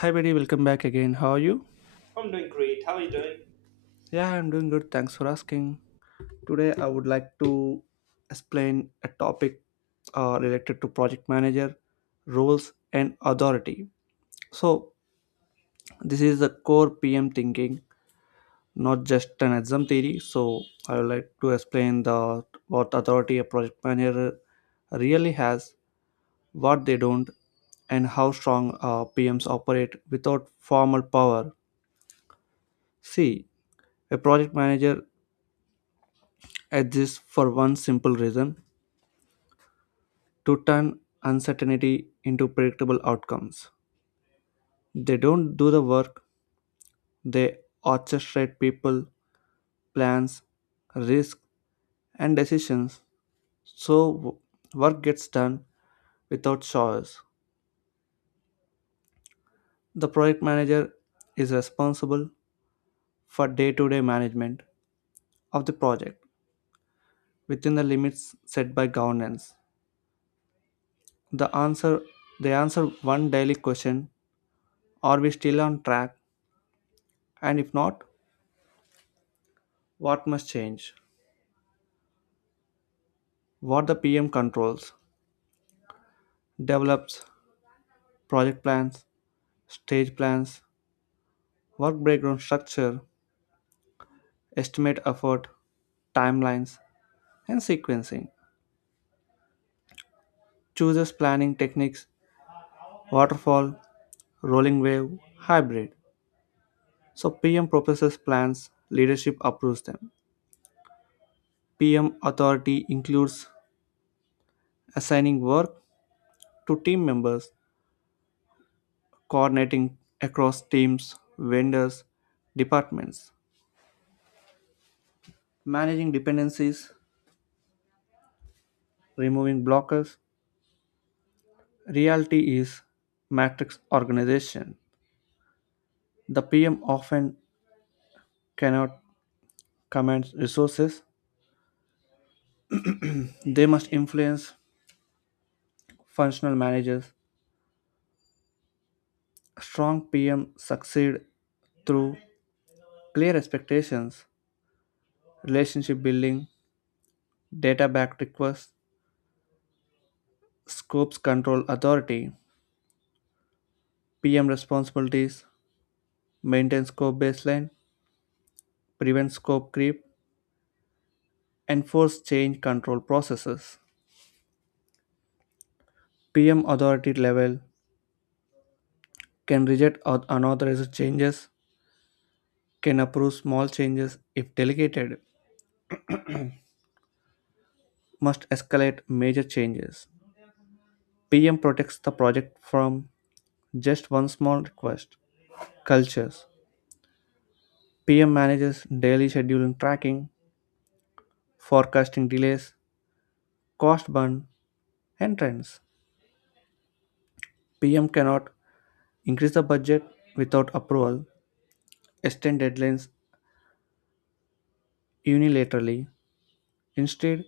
Hi, buddy. Welcome back again. How are you? I'm doing great. How are you doing? Yeah, I'm doing good. Thanks for asking. Today, I would like to explain a topic related to project manager roles and authority. So, this is the core PM thinking, not just an exam theory. So, I would like to explain the what authority a project manager really has, what they don't, and how strong PMs operate without formal power. See, a project manager at this, for one simple reason to turn uncertainty into predictable outcomes. They don't do the work, they orchestrate people, plans, risks, and decisions so work gets done without choice. The project manager is responsible for day to day management of the project within the limits set by governance. The answer they answer one daily question: are we still on track? And if not, what must change? What the PM controls, develops, project plans, stage plans, work breakdown structure, estimate effort, timelines, and sequencing. Chooses planning techniques, waterfall, rolling wave, hybrid. So PM proposes plans, leadership approves them. PM authority includes assigning work to team members, coordinating across teams, vendors, departments, managing dependencies, removing blockers, reality is matrix organization. The PM often cannot command resources. They must influence functional managers. Strong PM succeed through clear expectations, relationship building, data back requests, scopes control authority, PM responsibilities, maintain scope baseline, prevent scope creep, enforce change control processes. PM authority level can reject unauthorized changes, can approve small changes if delegated, must escalate major changes. PM protects the project from just one small request. Cultures PM manages daily scheduling tracking, forecasting delays, cost burn, and trends. PM cannot increase the budget without approval, extend deadlines unilaterally. Instead,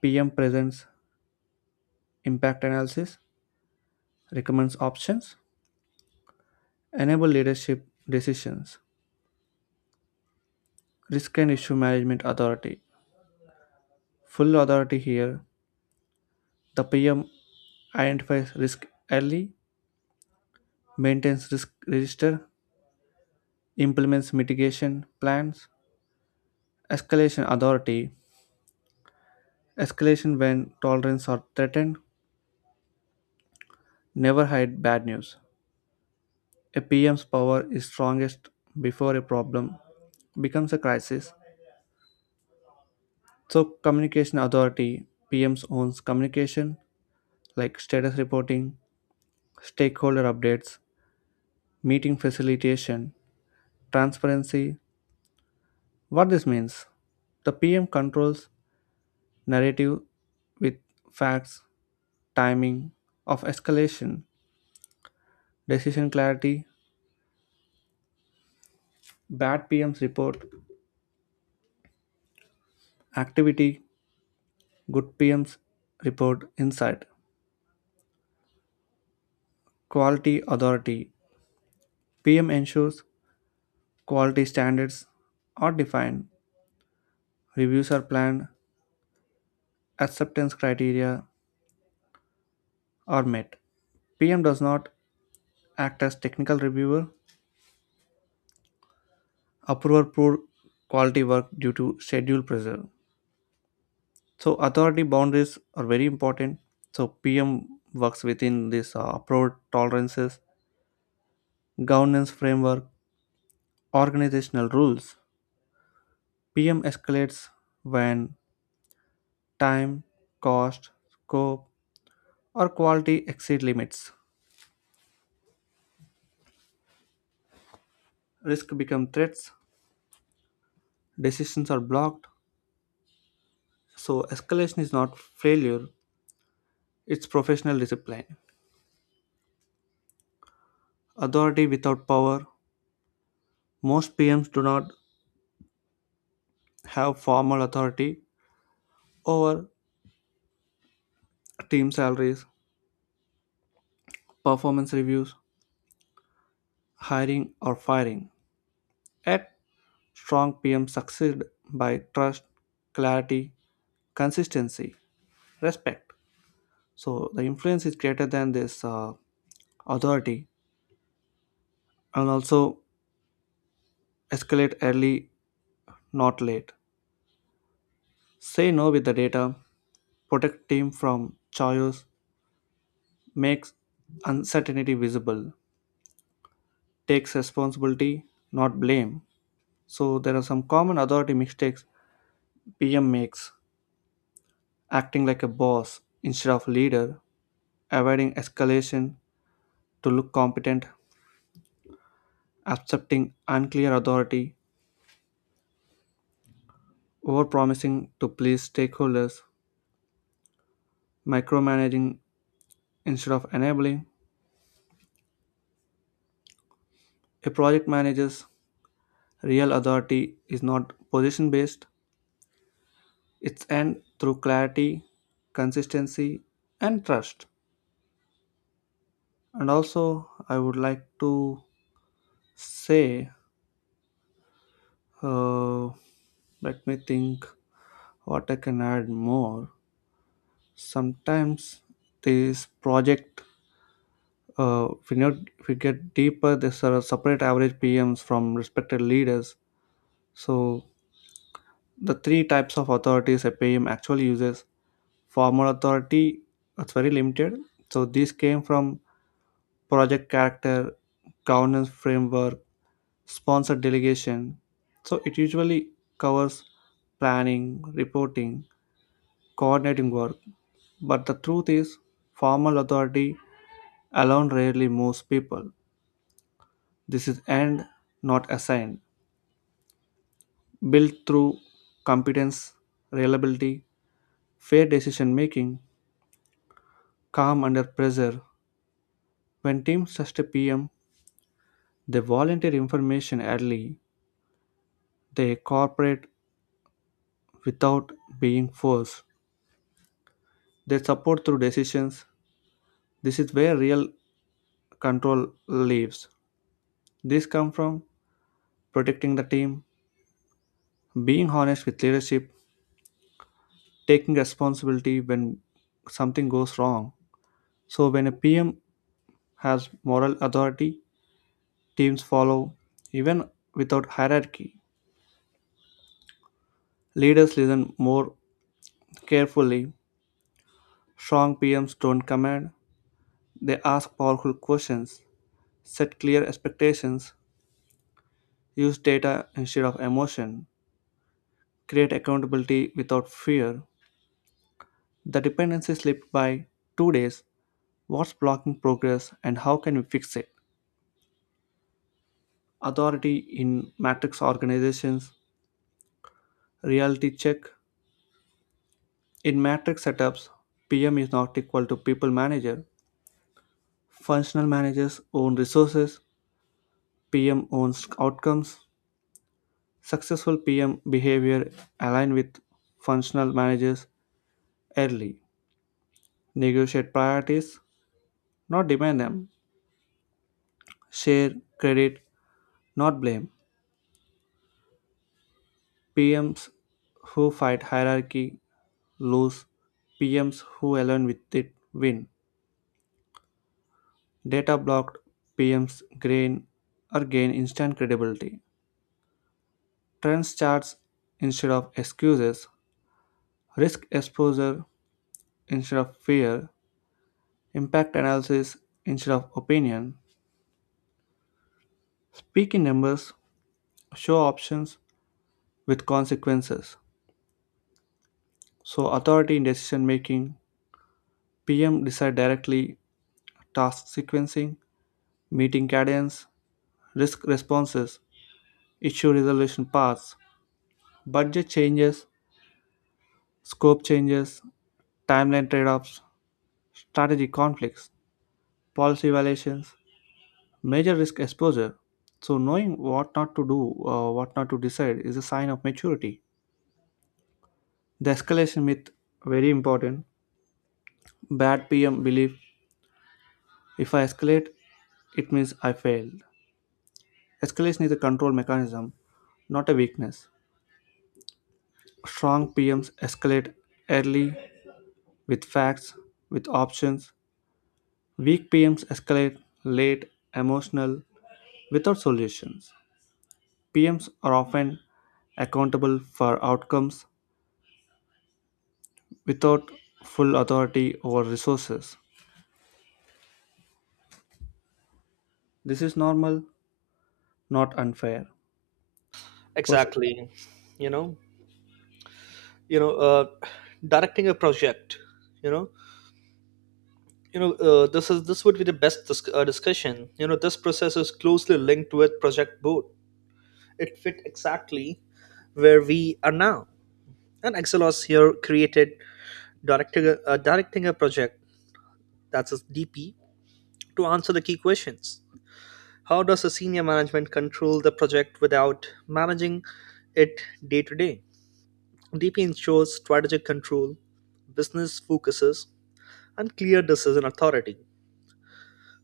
PM presents impact analysis, recommends options, enable leadership decisions. Risk and issue management authority. Full authority here. The PM identifies risk early, maintains risk register, implements mitigation plans. Escalation authority. Escalation when tolerance are threatened. Never hide bad news. A PM's power is strongest before a problem becomes a crisis. So, communication authority PMs owns communication like status reporting, stakeholder updates, meeting facilitation, transparency. What this means? The PM controls narrative with facts, timing of escalation, decision clarity, bad PMs report activity, good PMs report insight, quality authority. PM ensures quality standards are defined, reviews are planned, acceptance criteria are met. PM does not act as technical reviewer approver poor quality work due to schedule pressure. So authority boundaries are very important. So PM works within this uproar tolerances, governance framework, organizational rules. PM escalates when time, cost, scope, or quality exceed limits. Risk become threats. Decisions are blocked. So escalation is not failure; it's professional discipline. Authority without power. Most PMs do not have formal authority over team salaries, performance reviews, hiring, or firing. Yet, strong PM succeed by trust, clarity, consistency, respect. So, the influence is greater than this authority and also escalate early, not late. Say no with the data, protect team from chaos, makes uncertainty visible, takes responsibility, not blame. So there are some common authority mistakes PM makes, acting like a boss instead of leader, avoiding escalation to look competent, accepting unclear authority, overpromising to please stakeholders, micromanaging instead of enabling. A project manager's real authority is not position based, it's earned through clarity, consistency, and trust. And also, I would like to say, uh, let me think what I can add more. Sometimes these project, we know, we get deeper, there's are separate average PMs from respected leaders. So the three types of authorities a PM actually uses: formal authority, it's very limited. So these came from project character, governance framework, sponsored delegation. So it usually covers planning, reporting, coordinating work, but the truth is formal authority alone rarely moves people. This is and not a sign. Built through competence, reliability, fair decision making, calm under pressure. When teams trust a PM, they volunteer information early. They cooperate without being forced. They support through decisions. This is where real control lives. This comes from protecting the team, being honest with leadership, taking responsibility when something goes wrong. So when a PM has moral authority, teams follow even without hierarchy. Leaders listen more carefully. Strong PMs don't command, they ask powerful questions, set clear expectations, use data instead of emotion, create accountability without fear. The dependency slipped by 2 days. What's blocking progress and how can we fix it? Authority in matrix organizations, reality check, in matrix setups, PM is not equal to people manager. Functional managers own resources, PM owns outcomes. Successful PM behavior align with functional managers early, negotiate priorities, not demand them, share credit, not blame. PMs who fight hierarchy lose, PMs who align with it win. Data blocked PMs gain or gain instant credibility. Trends charts instead of excuses, risk exposure instead of fear, impact analysis instead of opinion. Speak in numbers, show options with consequences. So, authority in decision making, PM decide directly task sequencing, meeting cadence, risk responses, issue resolution paths, budget changes, scope changes, timeline trade offs, strategy conflicts, policy violations, major risk exposure. So, knowing what not to do, what not to decide is a sign of maturity. The escalation myth, very important. Bad PM belief if I escalate, it means I failed. Escalation is a control mechanism, not a weakness. Strong PMs escalate early with facts, with options. Weak PMs escalate late, emotional, without solutions. PMs are often accountable for outcomes without full authority or resources. This is normal, not unfair. Pers- Exactly. you know you know uh, Directing a project, you know this would be the best discussion. This process is closely linked with project boot. It fit exactly where we are now. And Excelos here created directing a project, that's a DP, to answer the key questions. How does a senior management control the project without managing it day to day? DP ensures strategic control, business focuses, and clear decision authority.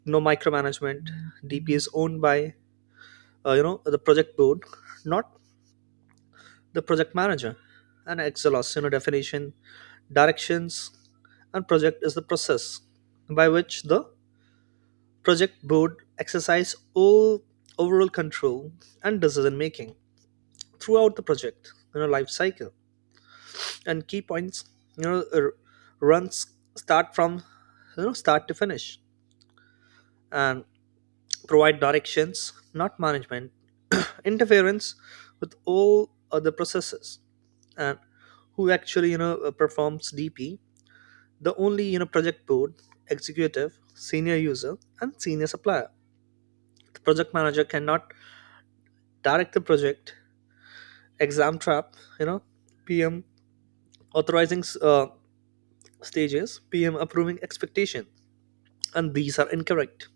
No micromanagement. DP is owned by the project board, not the project manager. And Excelos, definition, directions, and project is the process by which the project board exercise all overall control and decision making throughout the project life cycle. And key points, you know r- runs start from start to finish, and provide directions, not management interference with all other processes. And who actually performs DP? The only project board, executive, senior user, and senior supplier. The project manager cannot direct the project. Exam trap, you know PM authorizing stages, PM approving expectation, and these are incorrect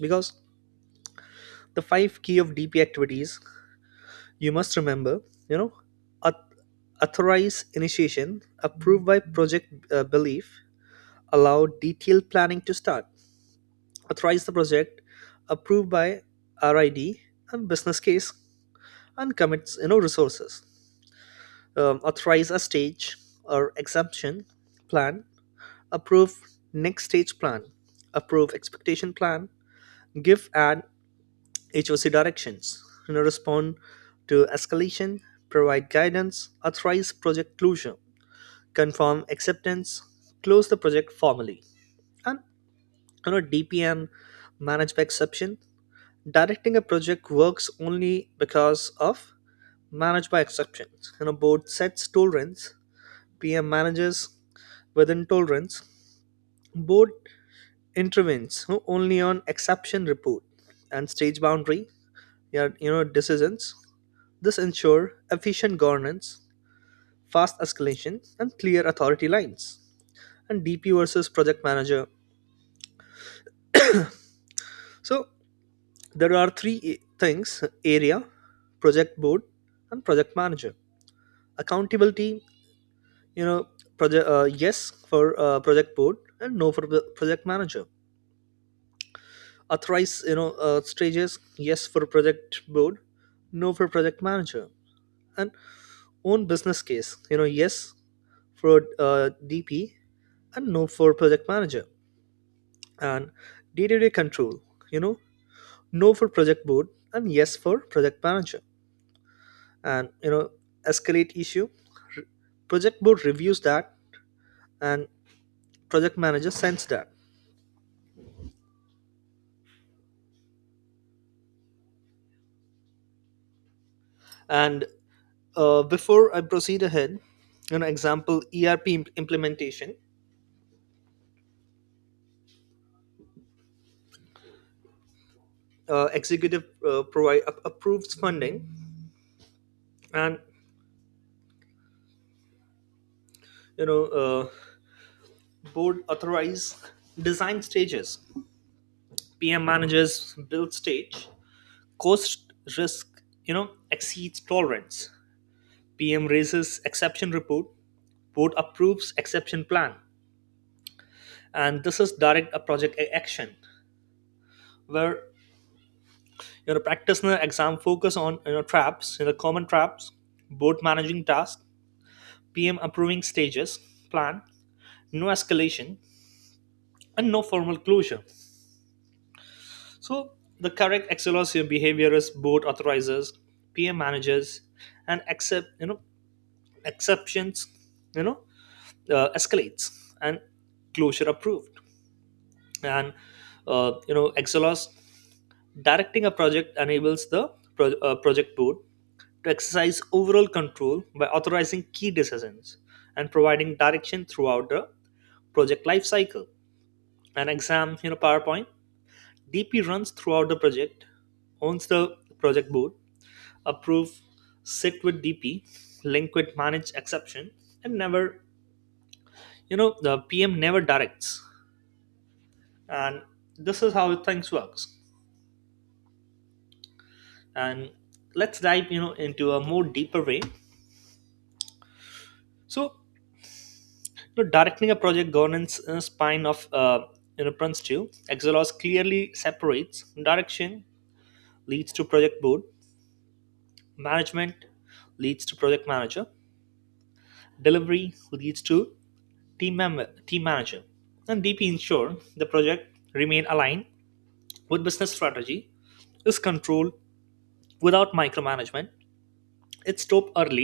because the five key of DP activities you must remember, you know auth- authorize initiation approved by project belief, allow detailed planning to start. Authorize the project approved by rid and business case, and commits resources. Authorize a stage or exemption plan, approve next stage plan, approve expectation plan. Give an HOC directions, respond to escalation, provide guidance, authorize project closure, confirm acceptance, close the project formally. And DPM manage by exception. Directing a project works only because of manage by exceptions. Board sets tolerance, PM manages within tolerance, board intervenes only on exception report and stage boundary. Yeah, decisions, this ensures efficient governance, fast escalation, and clear authority lines. And DP versus project manager. So there are three things: area, project board, and project manager. Accountability, you know, project yes for project board and no for the project manager. Authorize, stages yes for project board, no for project manager. And own business case, yes for DP and no for project manager. And day-to-day control, you know no for project board and yes for project manager. And escalate issue, project board reviews that, and project manager sends that. And before I proceed ahead, example ERP implementation, executive provide approves funding, and you know uh, board authorize design stages, PM managers build stage, cost, risk exceeds tolerance, PM raises exception report, board approves exception plan. And this is direct a project action where practitioner exam focus on traps, common traps, board managing task, PM approving stages plan, no escalation, and no formal closure. So the correct excellence behavior is board authorizes, PM managers, and accept exceptions, you know escalates, and closure approved. And exelos directing a project enables the project board to exercise overall control by authorizing key decisions and providing direction throughout the project lifecycle. Cycle, an exam powerpoint, DP runs throughout the project, owns the project board approve, sit with DP, link with manage exception, and never the PM never directs. And this is how things works. And let's dive into a more deeper way. So, directing a project governance spine of Prince 2 exelos clearly separates direction leads to project board, management leads to project manager, delivery leads to team member, team manager. And DP ensure the project remain aligned with business strategy, is controlled without micromanagement. It stopped early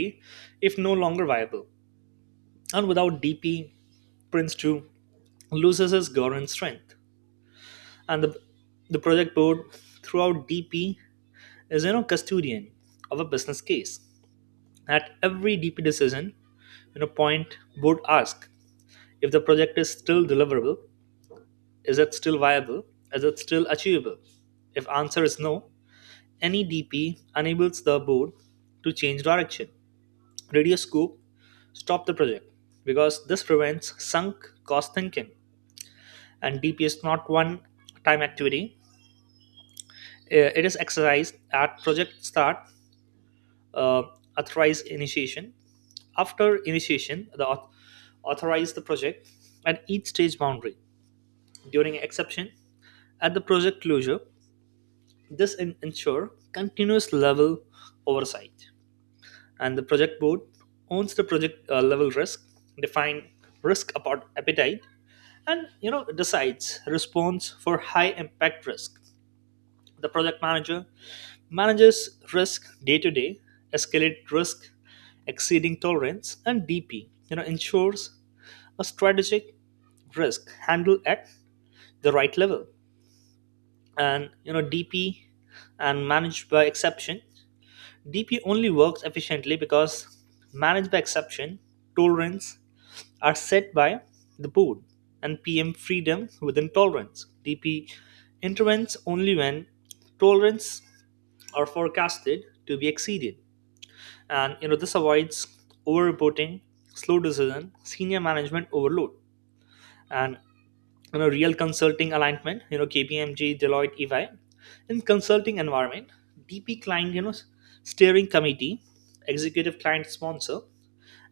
if no longer viable. And without DP, Prince 2 loses his governance strength. And the project board throughout DP is custodian of a business case. At every DP decision, point board asks if the project is still deliverable, is it still viable, is it still achievable? If answer is no, any DP enables the board to change direction. Reduce scope, stop the project, because this prevents sunk cost thinking. And DP is not one time activity. It is exercised at project start, uh, authorized initiation. After initiation, the authorize the project at each stage boundary. During exception, at the project closure, this ensure continuous level oversight. And the project board owns the project level risk, define risk about appetite, and decides response for high impact risk. The project manager manages risk day to day, escalate risk exceeding tolerance, and DP ensures a strategic risk handled at the right level. And DP and managed by exception, DP only works efficiently because managed by exception tolerance are set by the board, and PM freedom within tolerance. DP intervenes only when tolerance are forecasted to be exceeded. And this avoids over-reporting, slow decision, senior management overload, and real consulting alignment. KPMG, Deloitte, EY. In consulting environment, DP client steering committee, executive client sponsor,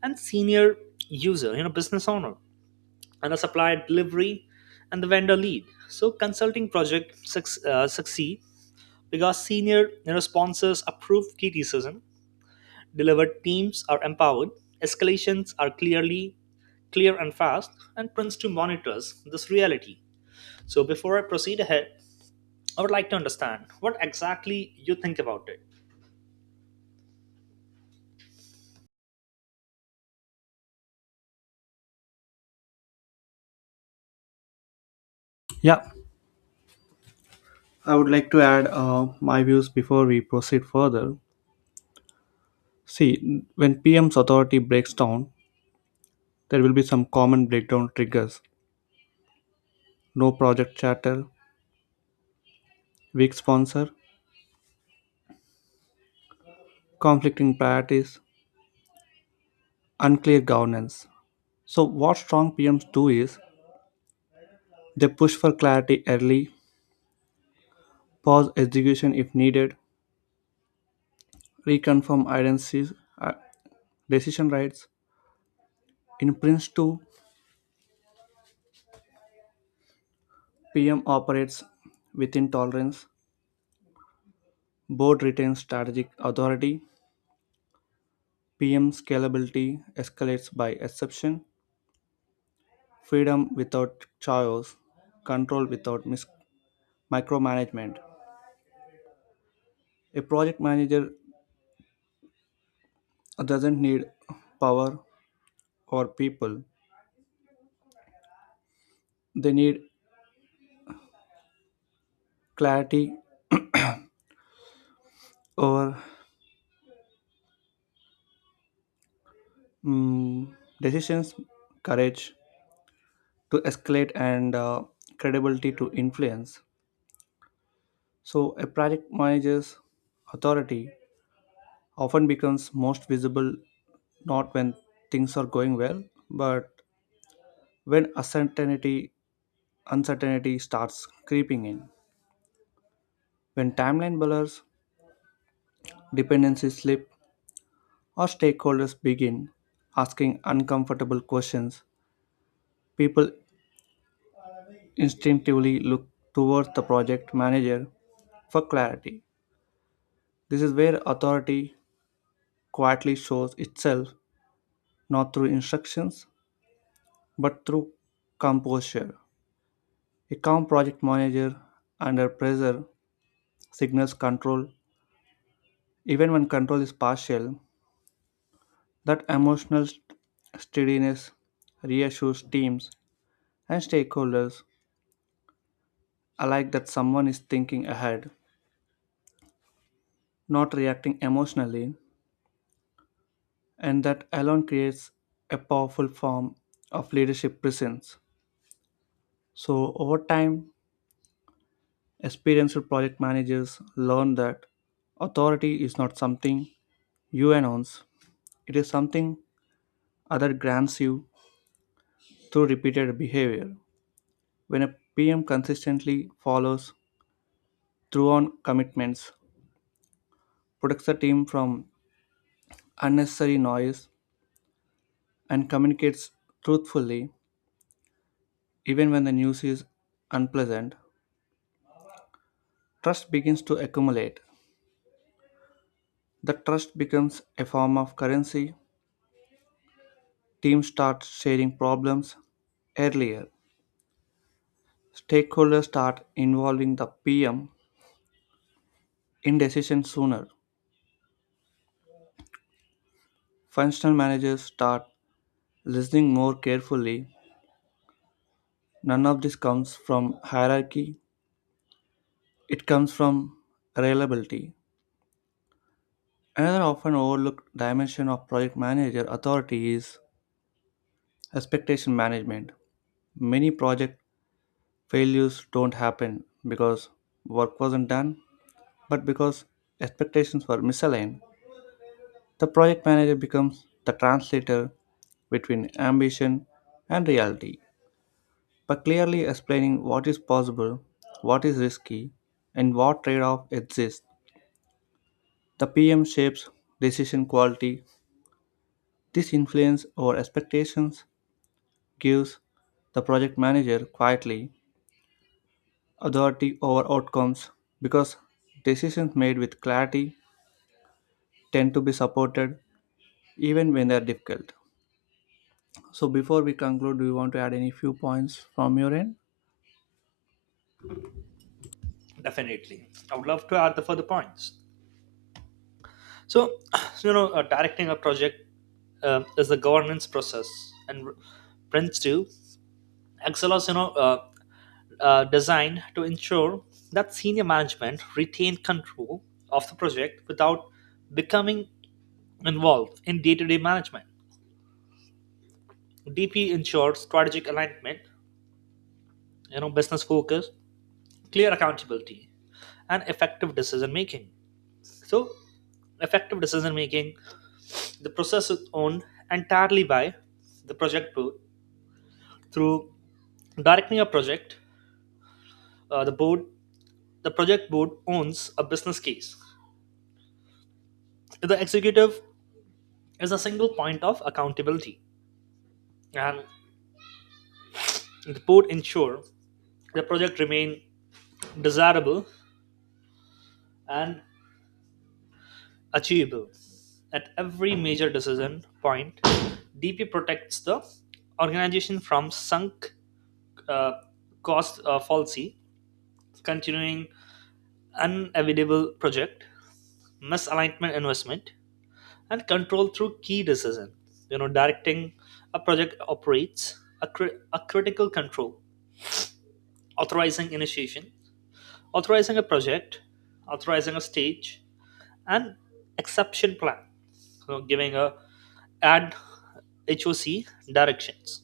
and senior user business owner, and the supplier delivery, and the vendor lead. So consulting project succeed because senior sponsors approve key criticism, delivered teams are empowered, escalations are clear and fast, and Prince two monitors this reality. So before I proceed ahead, I would like to understand what exactly you think about it. yeah, I would like to add my views before we proceed further. See, when PM's authority breaks down, there will be some common breakdown triggers: no project charter, weak sponsor, conflicting priorities, unclear governance. So, what strong PMs do is they push for clarity early, pause execution if needed, reconfirm identities, uh, decision rights. In Prince Two, PM operates within tolerance, board retains strategic authority, PM scalability escalates by exception, freedom without chaos, control without micromanagement. A project manager doesn't need power or people, they need clarity over mm, decisions, courage to escalate, and credibility to influence. So, a project manager's authority often becomes most visible not when things are going well, but when uncertainty starts creeping in. When timeline blurs, dependencies slip, or stakeholders begin asking uncomfortable questions, people instinctively look towards the project manager for clarity. This is where authority quietly shows itself not through instructions but through composure. A calm project manager under pressure signals control, even when control is partial. That emotional steadiness reassures teams and stakeholders alike that someone is thinking ahead, not reacting emotionally, and that alone creates a powerful form of leadership presence. So, over time, experienced project managers learn that authority is not something you announce. It is something other grants you through repeated behavior. When a PM consistently follows through on commitments, protects the team from unnecessary noise, and communicates truthfully, even when the news is unpleasant, trust begins to accumulate. The trust becomes a form of currency. Teams start sharing problems earlier. Stakeholders start involving the PM in decisions sooner. Functional managers start listening more carefully. None of this comes from hierarchy, it comes from reliability. Another often overlooked dimension of project manager authority is expectation management. Many project failures don't happen because work wasn't done, but because expectations were misaligned. The project manager becomes the translator between ambition and reality. By clearly explaining what is possible, what is risky, and what trade off exists, the PM shapes decision quality. This influence over expectations gives the project manager quietly authority over outcomes because decisions made with clarity tend to be supported even when they are difficult. So, before we conclude, do you want to add any few points from your end? Definitely, I would love to add the further points. So, directing a project is the governance process, and Prince2 Excel was, designed to ensure that senior management retained control of the project without becoming involved in day-to-day management. DP ensured strategic alignment, business focus, clear accountability, and effective decision making. So, effective decision making, the process is owned entirely by the project board through directing a project. Uh, the board, the project board owns a business case. The executive is a single point of accountability, and the board ensure the project remain desirable and achievable. At every major decision point, DP protects the organization from sunk uh, cost fallacy, continuing unavoidable project, misalignment investment, and control through key decision. Directing a project operates a, a critical control: authorizing initiation, authorizing a project, authorizing a stage, and exception plan. So giving a add HOC directions,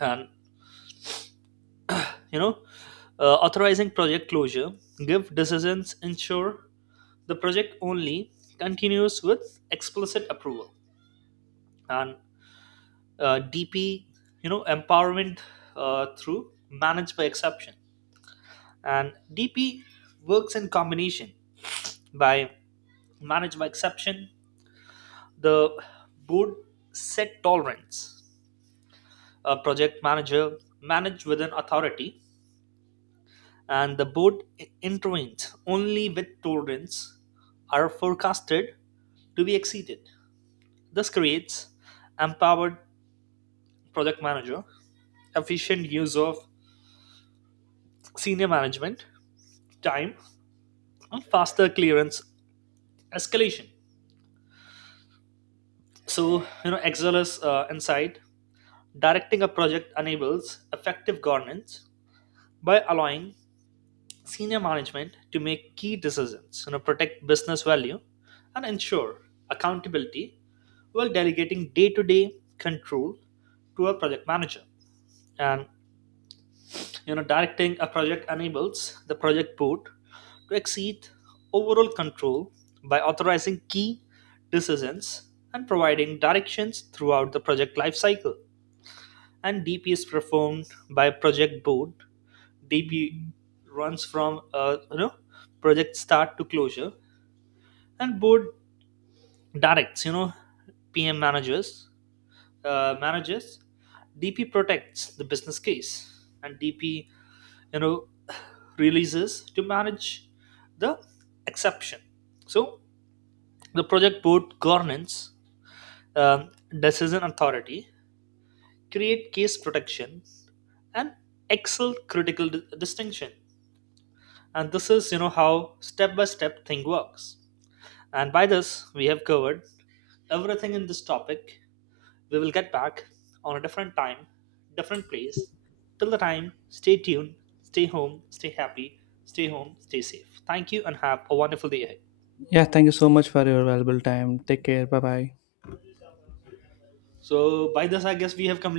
and you know authorizing project closure, give decisions, ensure the project only continues with explicit approval, and DP empowerment through managed by exception. And DP works in combination by manage my exception, the board set tolerance, a project manager manage with an authority, and the board intervenes only with tolerance are forecasted to be exceeded. This creates empowered project manager, efficient use of senior management time, and faster clearance escalation. So excel is inside directing a project enables effective governance by allowing senior management to make key decisions, protect business value, and ensure accountability while delegating day-to-day control to a project manager. And directing a project enables the project board to exceed overall control by authorizing key decisions and providing directions throughout the project lifecycle. And DP is performed by project board. DP runs from project start to closure, and board directs PM managers uh, managers. DP protects the business case, and DP you know releases to manage the exception. So the project board governance, um, decision authority, create case protection, and excel critical distinction. And this is how step by step thing works. And by this, we have covered everything in this topic. We will get back on a different time, different place. Till the time, stay tuned, stay home, stay happy, stay home, stay safe. Thank you and have a wonderful day ahead. Yeah, thank you so much for your valuable time. Take care. Bye bye. So, by this, I guess we have completed.